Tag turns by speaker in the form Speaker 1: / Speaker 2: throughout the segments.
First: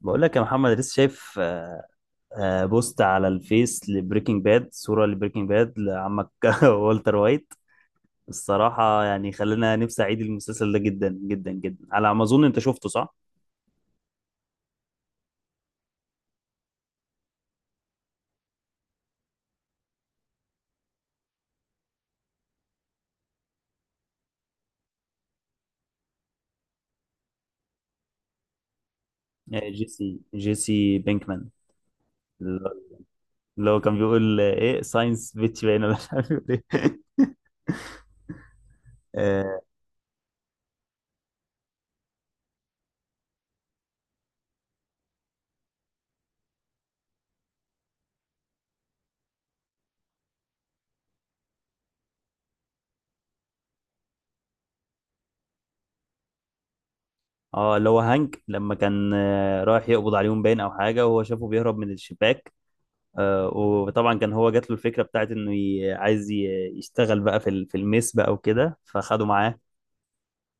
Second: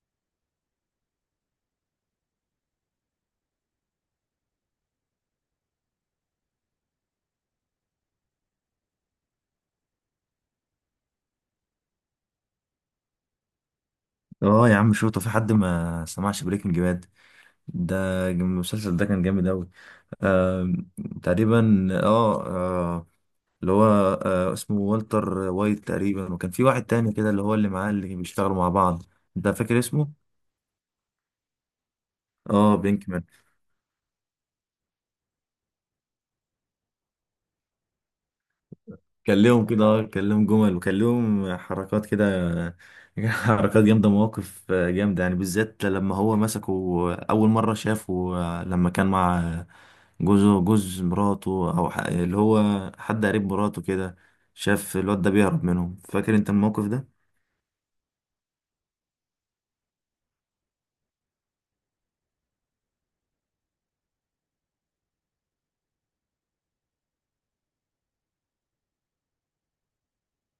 Speaker 1: بقول لك يا محمد لسه شايف بوست على الفيس لبريكنج باد، صورة لبريكنج باد لعمك والتر وايت. الصراحة يعني خلينا نفسي أعيد المسلسل ده جدا جدا جدا. على ما أظن أنت شفته، صح؟
Speaker 2: اه يا عم شوطه في حد ما سمعش بريكنج باد ده؟ المسلسل ده كان جامد اوي. آه، تقريبا اه، اللي هو آه اسمه والتر وايت تقريبا، وكان في واحد تاني كده اللي هو اللي معاه اللي بيشتغلوا مع بعض. انت فاكر
Speaker 1: جيسي،
Speaker 2: اسمه؟
Speaker 1: بينكمان
Speaker 2: اه، بينكمان.
Speaker 1: اللي هو كان بيقول إيه ساينس بيتش باين، ولا مش عارف بيقول إيه. آه
Speaker 2: كلمهم كده، اه كلمهم جمل وكلمهم حركات كده. حركات جامدة، مواقف جامدة يعني، بالذات لما هو مسكه أول مرة شافه، لما كان مع جوزه، جوز مراته، أو اللي هو حد قريب مراته كده، شاف الواد ده بيهرب منهم. فاكر أنت الموقف ده؟
Speaker 1: آه، اللي هو هانك لما كان رايح يقبض عليهم باين أو حاجة، وهو شافه بيهرب من الشباك. آه، وطبعا كان هو جات له الفكره بتاعت انه عايز يشتغل بقى في الميس بقى وكده، فخده معاه.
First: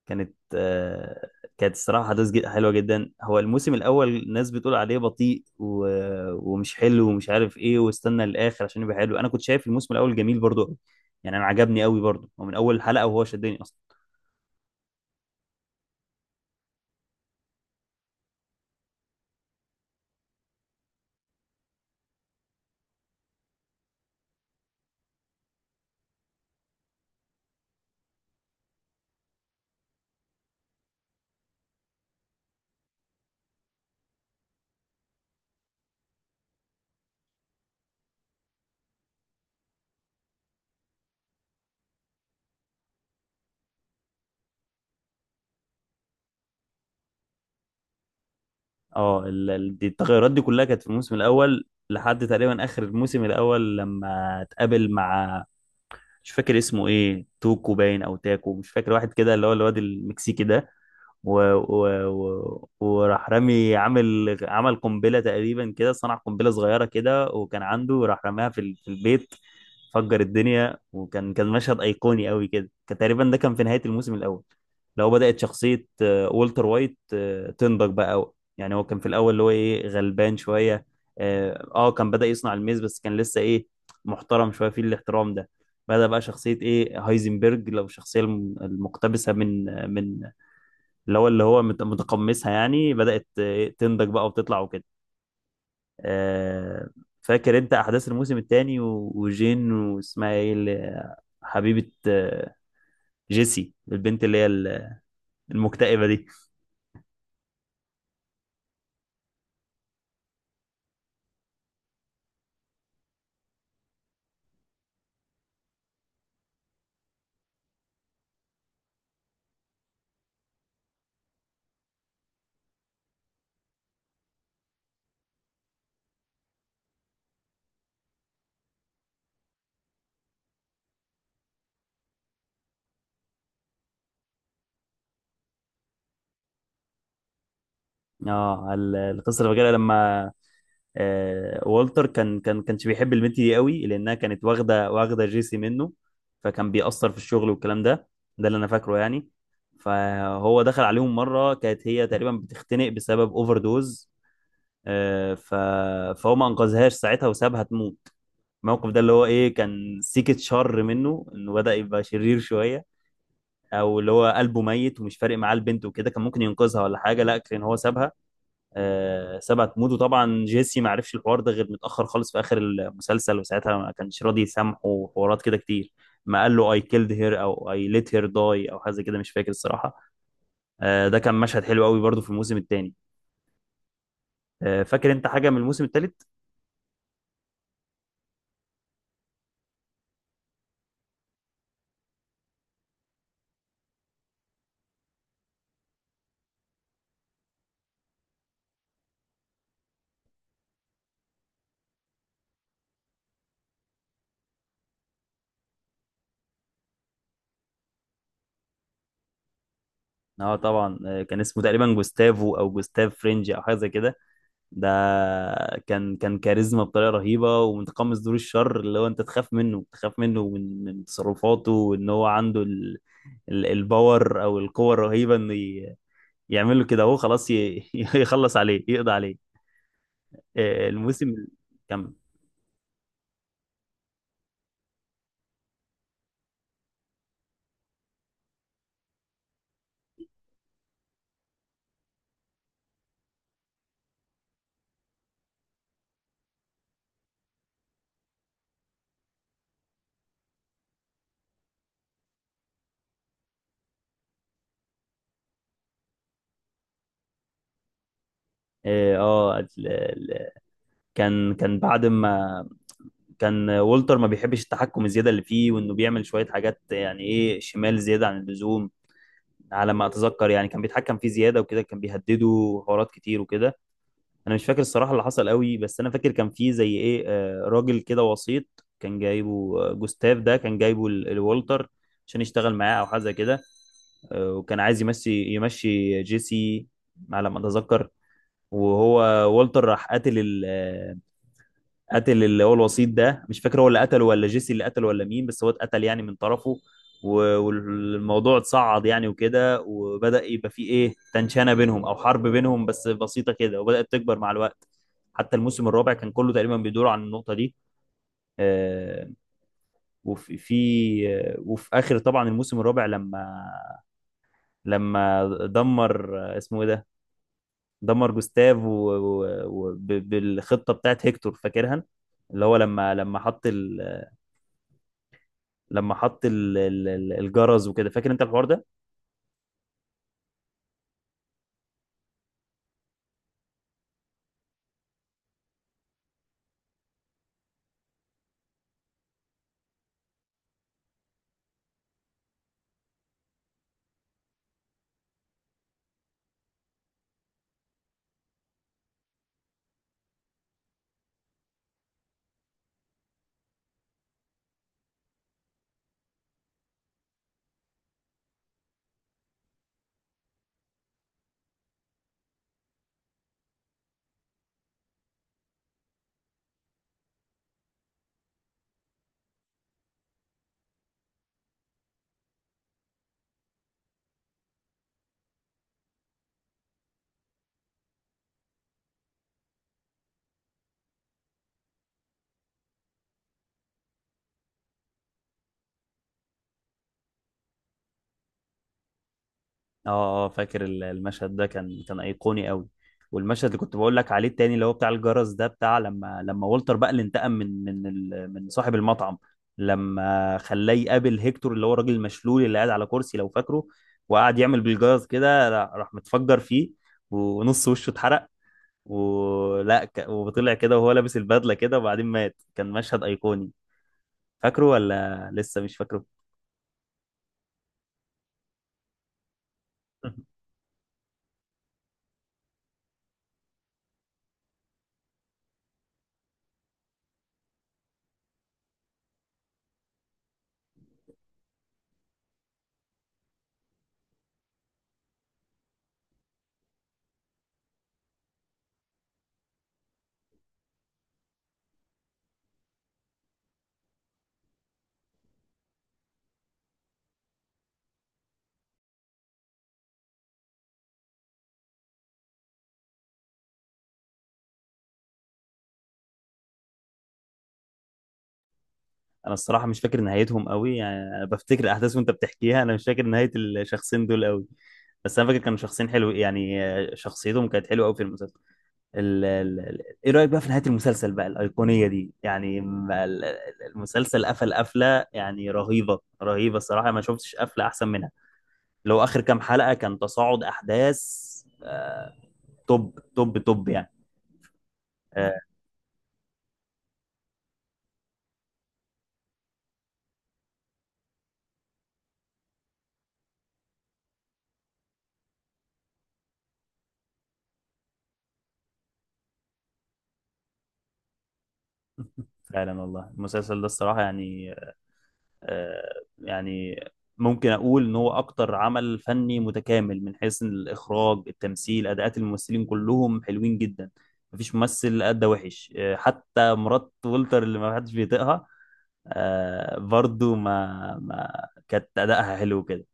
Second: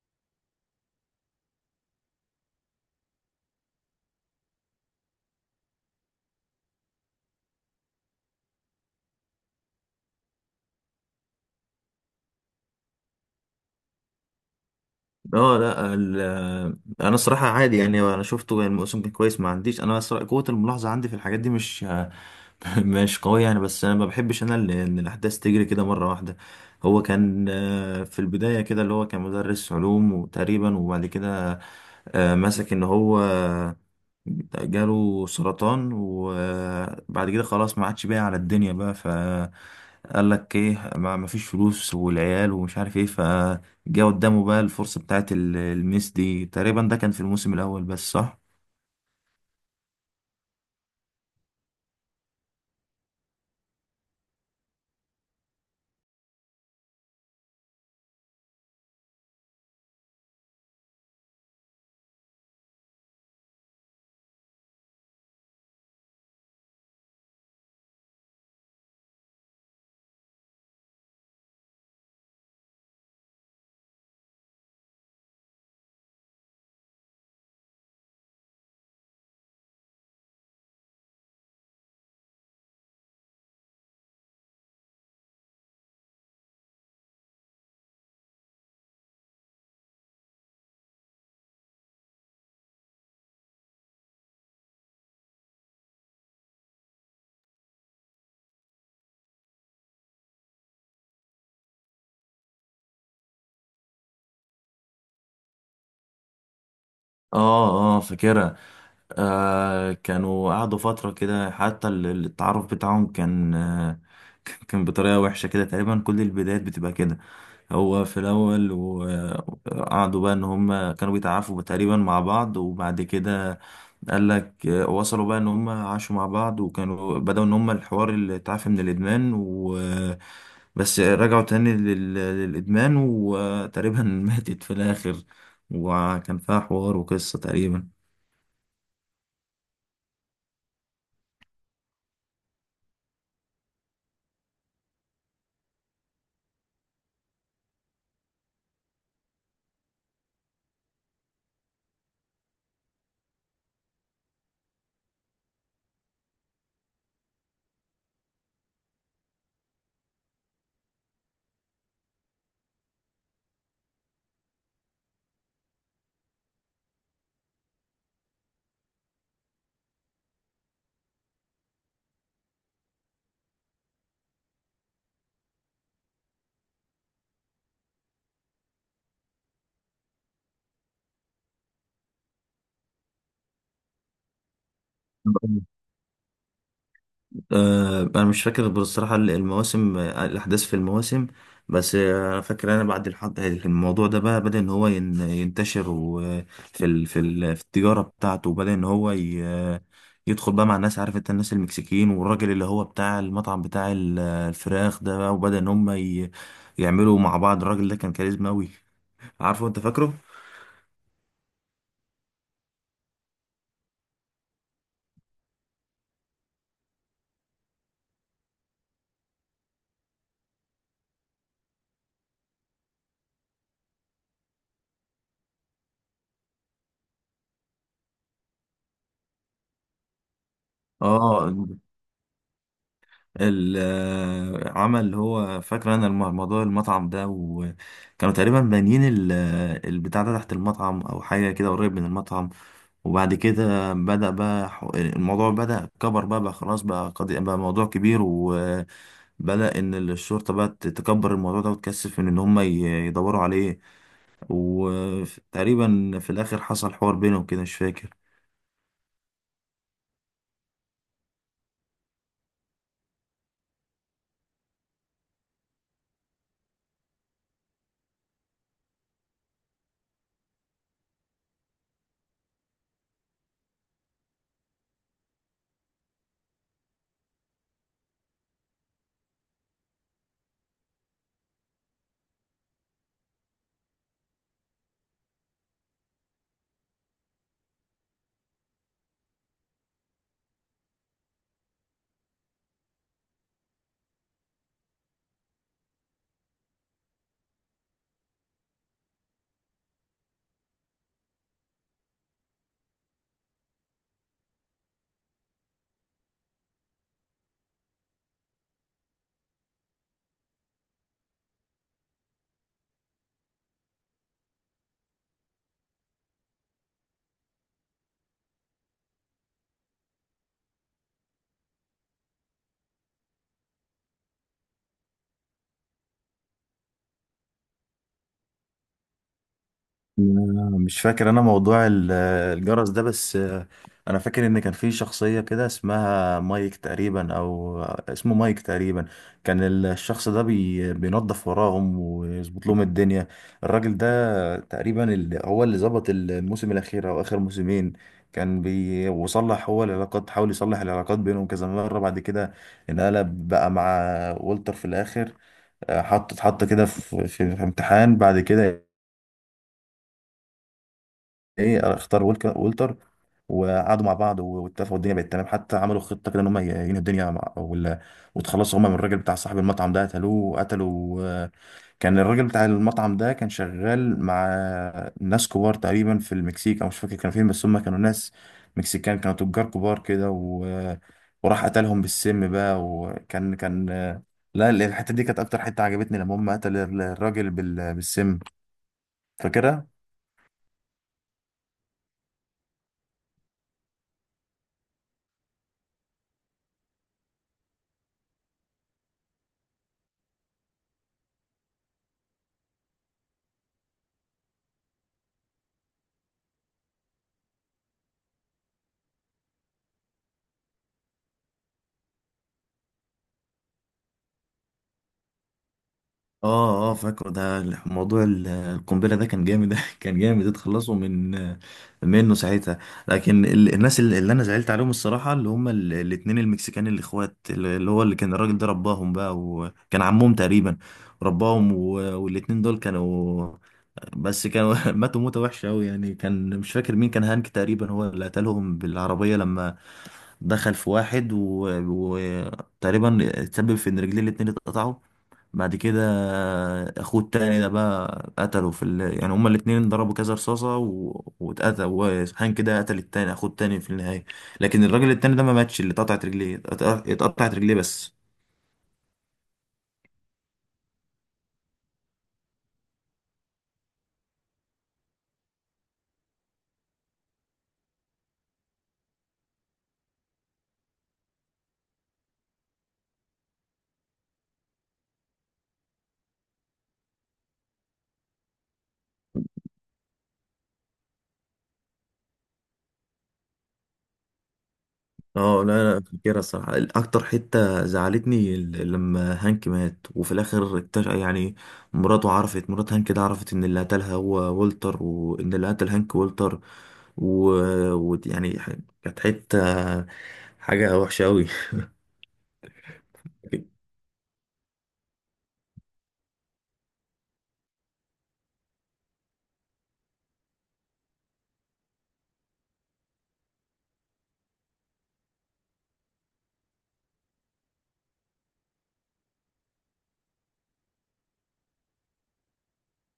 Speaker 1: كانت آه، كانت الصراحه حلوه جدا. هو الموسم الاول الناس بتقول عليه بطيء ومش حلو ومش عارف ايه، واستنى للاخر عشان يبقى حلو. انا كنت شايف الموسم الاول جميل برضو قوي، يعني انا عجبني قوي برضو، ومن اول حلقه وهو شدني اصلا.
Speaker 2: اه، لا ال- انا الصراحه عادي يعني، انا شفته يعني، الموسم كان كويس. ما عنديش انا الصراحة قوه الملاحظه عندي في الحاجات دي، مش مش قويه يعني. بس انا ما بحبش ان الاحداث تجري كده مره واحده. هو كان في البدايه كده اللي هو كان مدرس علوم، وتقريبا وبعد كده مسك ان هو جاله سرطان، وبعد كده خلاص ما عادش باقي على الدنيا بقى، فقال لك ايه، ما فيش فلوس والعيال ومش عارف ايه، فجاء قدامه بقى الفرصة بتاعت الميس دي. تقريبا ده كان في الموسم الأول بس، صح؟
Speaker 1: اه، دي التغيرات دي كلها كانت في الموسم الاول، لحد تقريبا اخر الموسم الاول لما اتقابل مع، مش فاكر اسمه ايه، توكو باين او تاكو مش فاكر، واحد كده اللي هو الواد المكسيكي ده. و وراح رامي عامل، عمل قنبله تقريبا كده، صنع قنبله صغيره كده وكان عنده، راح رماها في البيت، فجر الدنيا. وكان مشهد ايقوني قوي كده، كان تقريبا ده كان في نهايه الموسم الاول. لو بدات شخصيه والتر وايت تنضج بقى أوي. يعني هو كان في الاول اللي هو ايه، غلبان شويه. اه، كان بدا يصنع الميز، بس كان لسه ايه، محترم شويه في الاحترام ده. بدأ بقى شخصية إيه، هايزنبرج، لو الشخصية المقتبسة من من اللي هو متقمصها يعني بدأت تنضج بقى وتطلع وكده. آه، فاكر انت احداث الموسم الثاني، وجين واسمها ايه اللي حبيبة جيسي، البنت اللي هي المكتئبة دي؟
Speaker 2: اه اه فاكرها. آه، كانوا قعدوا فترة كده، حتى التعارف بتاعهم كان آه كان بطريقة وحشة كده. تقريبا كل البدايات بتبقى كده. هو في الأول، وقعدوا بقى إن هم كانوا بيتعافوا تقريبا مع بعض، وبعد كده قال لك وصلوا بقى إن هم عاشوا مع بعض، وكانوا بدأوا إن هم الحوار اللي اتعافى من الإدمان، و بس رجعوا تاني للإدمان، وتقريبا ماتت في الآخر. وكان فيها حوار وقصة تقريبا.
Speaker 1: اه، القصة اللي فاكرها لما والتر كان كانش بيحب البنت دي قوي لانها كانت واخدة جيسي منه، فكان بيأثر في الشغل والكلام ده. ده اللي انا فاكره يعني. فهو دخل عليهم مرة، كانت هي تقريبا بتختنق بسبب اوفر دوز. آه، ف... فهو ما انقذهاش ساعتها، وسابها تموت. الموقف ده اللي هو ايه، كان سيكة شر منه، انه بدأ يبقى شرير شوية. او اللي هو قلبه ميت ومش فارق معاه البنت وكده، كان ممكن ينقذها ولا حاجة، لا كان هو سابها، آه، سابها تموت. وطبعا جيسي ما عرفش الحوار ده غير متأخر خالص في آخر المسلسل، وساعتها ما كانش راضي يسامحه، وحوارات كده كتير. ما قال له I killed her او I let her die او حاجة زي كده، مش فاكر الصراحة. آه، ده كان مشهد حلو قوي برضو في الموسم الثاني. آه، فاكر انت حاجة من الموسم الثالث؟
Speaker 2: آه، انا مش فاكر بصراحه المواسم، آه، الاحداث في المواسم. بس آه، انا فاكر انا بعد الموضوع ده بقى بدا ان هو ينتشر، وفي في التجاره بتاعته، وبدا ان هو ي... يدخل بقى مع الناس. عارف انت الناس المكسيكيين، والراجل اللي هو بتاع المطعم بتاع الفراخ ده بقى، وبدا ان هم ي... يعملوا مع بعض. الراجل ده كان كاريزما قوي، عارفه انت، فاكره؟
Speaker 1: اه طبعا، آه، كان اسمه تقريبا جوستافو او جوستاف فرنج او حاجه زي كده. ده كان كاريزما بطريقه رهيبه، ومتقمص دور الشر اللي هو انت تخاف منه، تخاف منه من تصرفاته، وان هو عنده الباور او القوه الرهيبه انه يعمل له كده، هو خلاص يخلص عليه، يقضي عليه. آه، الموسم
Speaker 2: اه،
Speaker 1: كم؟
Speaker 2: العمل اللي هو فاكر انا موضوع المطعم ده، وكانوا تقريبا بانيين البتاع ده تحت المطعم، او حاجه كده قريب من المطعم. وبعد كده بدأ بقى، الموضوع بدأ كبر بقى, بقى خلاص بقى قضية بقى موضوع كبير، وبدأ ان الشرطه بقى تكبر الموضوع ده، وتكثف من ان هم يدوروا عليه. وتقريبا في الاخر حصل حوار بينهم كده، مش فاكر.
Speaker 1: اه، آه، كان بعد ما كان والتر ما بيحبش التحكم الزياده اللي فيه، وانه بيعمل شويه حاجات يعني ايه، شمال زياده عن اللزوم. على ما اتذكر يعني كان بيتحكم فيه زياده وكده، كان بيهدده حوارات كتير وكده. انا مش فاكر الصراحه اللي حصل قوي، بس انا فاكر كان فيه زي ايه راجل كده وسيط، كان جايبه جوستاف، ده كان جايبه الوالتر عشان يشتغل معاه او حاجه زي كده. آه، وكان عايز يمشي، جيسي على ما اتذكر. وهو والتر راح قاتل، قتل اللي هو الوسيط ده، مش فاكر هو اللي قتله ولا جيسي اللي قتله ولا مين، بس هو اتقتل يعني من طرفه. والموضوع اتصعد يعني وكده، وبدأ يبقى فيه ايه، تنشانة بينهم او حرب بينهم بس بسيطة كده، وبدأت تكبر مع الوقت. حتى الموسم الرابع كان كله تقريبا بيدور عن النقطة دي. آه، وفي آه، وفي اخر طبعا الموسم الرابع، لما دمر اسمه ايه ده، دمر جوستاف و بالخطة بتاعت هيكتور، فاكرها؟ اللي هو لما حط لما حط الجرس وكده، فاكر انت الحوار ده؟
Speaker 2: أنا مش فاكر انا موضوع الجرس ده. بس آه، انا فاكر ان كان في شخصية كده اسمها مايك تقريبا، او اسمه مايك تقريبا. كان الشخص ده بينظف وراهم ويظبط لهم الدنيا. الراجل ده تقريبا هو اللي ظبط الموسم الاخير او اخر موسمين. كان وصلح هو العلاقات، حاول يصلح العلاقات بينهم كذا مرة. بعد كده انقلب بقى مع والتر في الاخر. آه، اتحط كده في امتحان. بعد كده ايه، اختار ولتر، وقعدوا مع بعض واتفقوا، الدنيا بقت تمام. حتى عملوا خطه كده ان هم ينهوا الدنيا مع وتخلصوا هم من الراجل بتاع صاحب المطعم ده، قتلوه وقتلوا آه، كان الراجل بتاع المطعم ده كان شغال مع ناس كبار تقريبا في المكسيك، او مش فاكر كانوا فين، بس هم كانوا ناس مكسيكان، كانوا تجار كبار كده. وراح قتلهم بالسم بقى. وكان آه، لا، الحته دي كانت اكتر حته عجبتني، لما هم قتل الراجل بالسم، فاكرها؟
Speaker 1: اه اه، فاكر المشهد ده كان ايقوني قوي. والمشهد اللي كنت بقول لك عليه التاني اللي هو بتاع الجرس ده، بتاع لما والتر بقى اللي انتقم من من صاحب المطعم، لما خلاه يقابل هيكتور اللي هو الراجل المشلول اللي قاعد على كرسي، لو فاكره. وقعد يعمل بالجرس كده، راح متفجر فيه، ونص وشه اتحرق، وطلع كده وهو لابس البدلة كده وبعدين مات. كان مشهد ايقوني، فاكره ولا لسه مش فاكره؟
Speaker 2: اه اه فاكره. ده ال- موضوع القنبله ده كان جامد، كان جامد، اتخلصوا من منه ساعتها. لكن الناس اللي انا زعلت عليهم الصراحه اللي هم الاتنين المكسيكان، الاخوات اللي كان الراجل ده رباهم بقى، وكان عمهم تقريبا رباهم. والاتنين دول كانوا، بس كانوا ماتوا موته وحشه قوي يعني. كان مش فاكر مين كان، هانك تقريبا هو اللي قتلهم بالعربيه، لما دخل في واحد وتقريبا تسبب في ان رجليه الاتنين اتقطعوا. بعد كده اخوه التاني ده بقى قتله في ال... يعني هما الاتنين ضربوا كذا رصاصة واتقتل، وسبحان كده قتل التاني اخوه التاني في النهاية. لكن الراجل التاني ده ما ماتش اللي اتقطعت رجليه، اتقطعت رجليه بس.
Speaker 1: انا الصراحه مش فاكر نهايتهم قوي يعني، انا بفتكر الاحداث وانت بتحكيها، انا مش فاكر نهايه الشخصين دول قوي. بس انا فاكر كانوا شخصين حلو يعني، شخصيتهم كانت حلوه قوي في المسلسل. ايه رايك بقى في نهايه المسلسل بقى الايقونيه دي؟ يعني ما المسلسل قفل قفله يعني رهيبه، الصراحه ما شفتش قفله احسن منها. لو اخر كام حلقه كان تصاعد احداث، آه، توب توب توب يعني. آه،
Speaker 2: اه لا لا فاكرها الصراحة. أكتر حتة زعلتني لما هانك مات، وفي الآخر اكتشف يعني، مراته عرفت، مرات هانك ده، عرفت إن اللي قتلها هو والتر، وإن اللي قتل هانك والتر. ويعني يعني كانت حتة، حاجة وحشة أوي.
Speaker 1: فعلا والله المسلسل ده الصراحه يعني، آه، يعني ممكن اقول ان هو اكتر عمل فني متكامل، من حيث الاخراج، التمثيل، اداءات الممثلين كلهم حلوين جدا. مفيش ممثل ادى وحش، حتى مرات ولتر اللي ما حدش بيطيقها برضو ما كانت ادائها حلو كده.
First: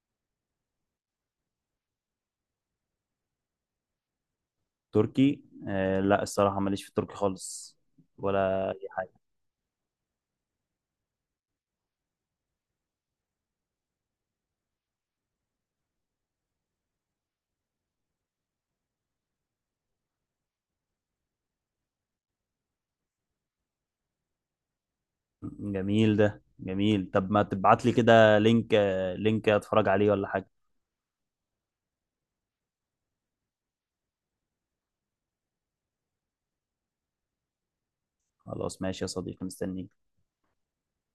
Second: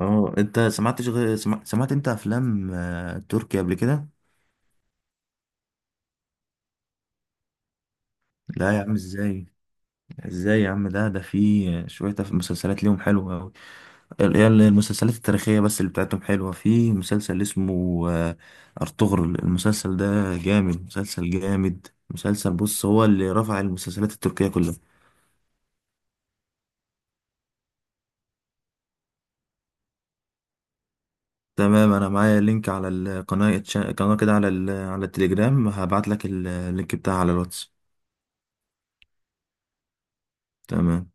Speaker 2: اه، أنت سمعتش غير سمعت أنت أفلام آه، تركي قبل كده؟
Speaker 1: تركي؟ آه، لا الصراحة ماليش في التركي خالص ولا
Speaker 2: لا يا
Speaker 1: اي
Speaker 2: عم،
Speaker 1: حاجة.
Speaker 2: ازاي، ازاي يا عم، ده في شوية مسلسلات ليهم حلوة أوي. هي المسلسلات التاريخية بس اللي بتاعتهم حلوة. في مسلسل اسمه آه، أرطغرل. المسلسل ده جامد، مسلسل جامد مسلسل. بص، هو اللي رفع المسلسلات التركية كلها.
Speaker 1: جميل ده جميل، طب ما تبعت لي كده لينك، لينك اتفرج عليه ولا حاجة.
Speaker 2: تمام، أنا معايا لينك على القناة، قناة كده على على التليجرام، هبعت لك اللينك بتاعها على الواتس.
Speaker 1: خلاص ماشي يا صديقي، مستنيك.
Speaker 2: تمام.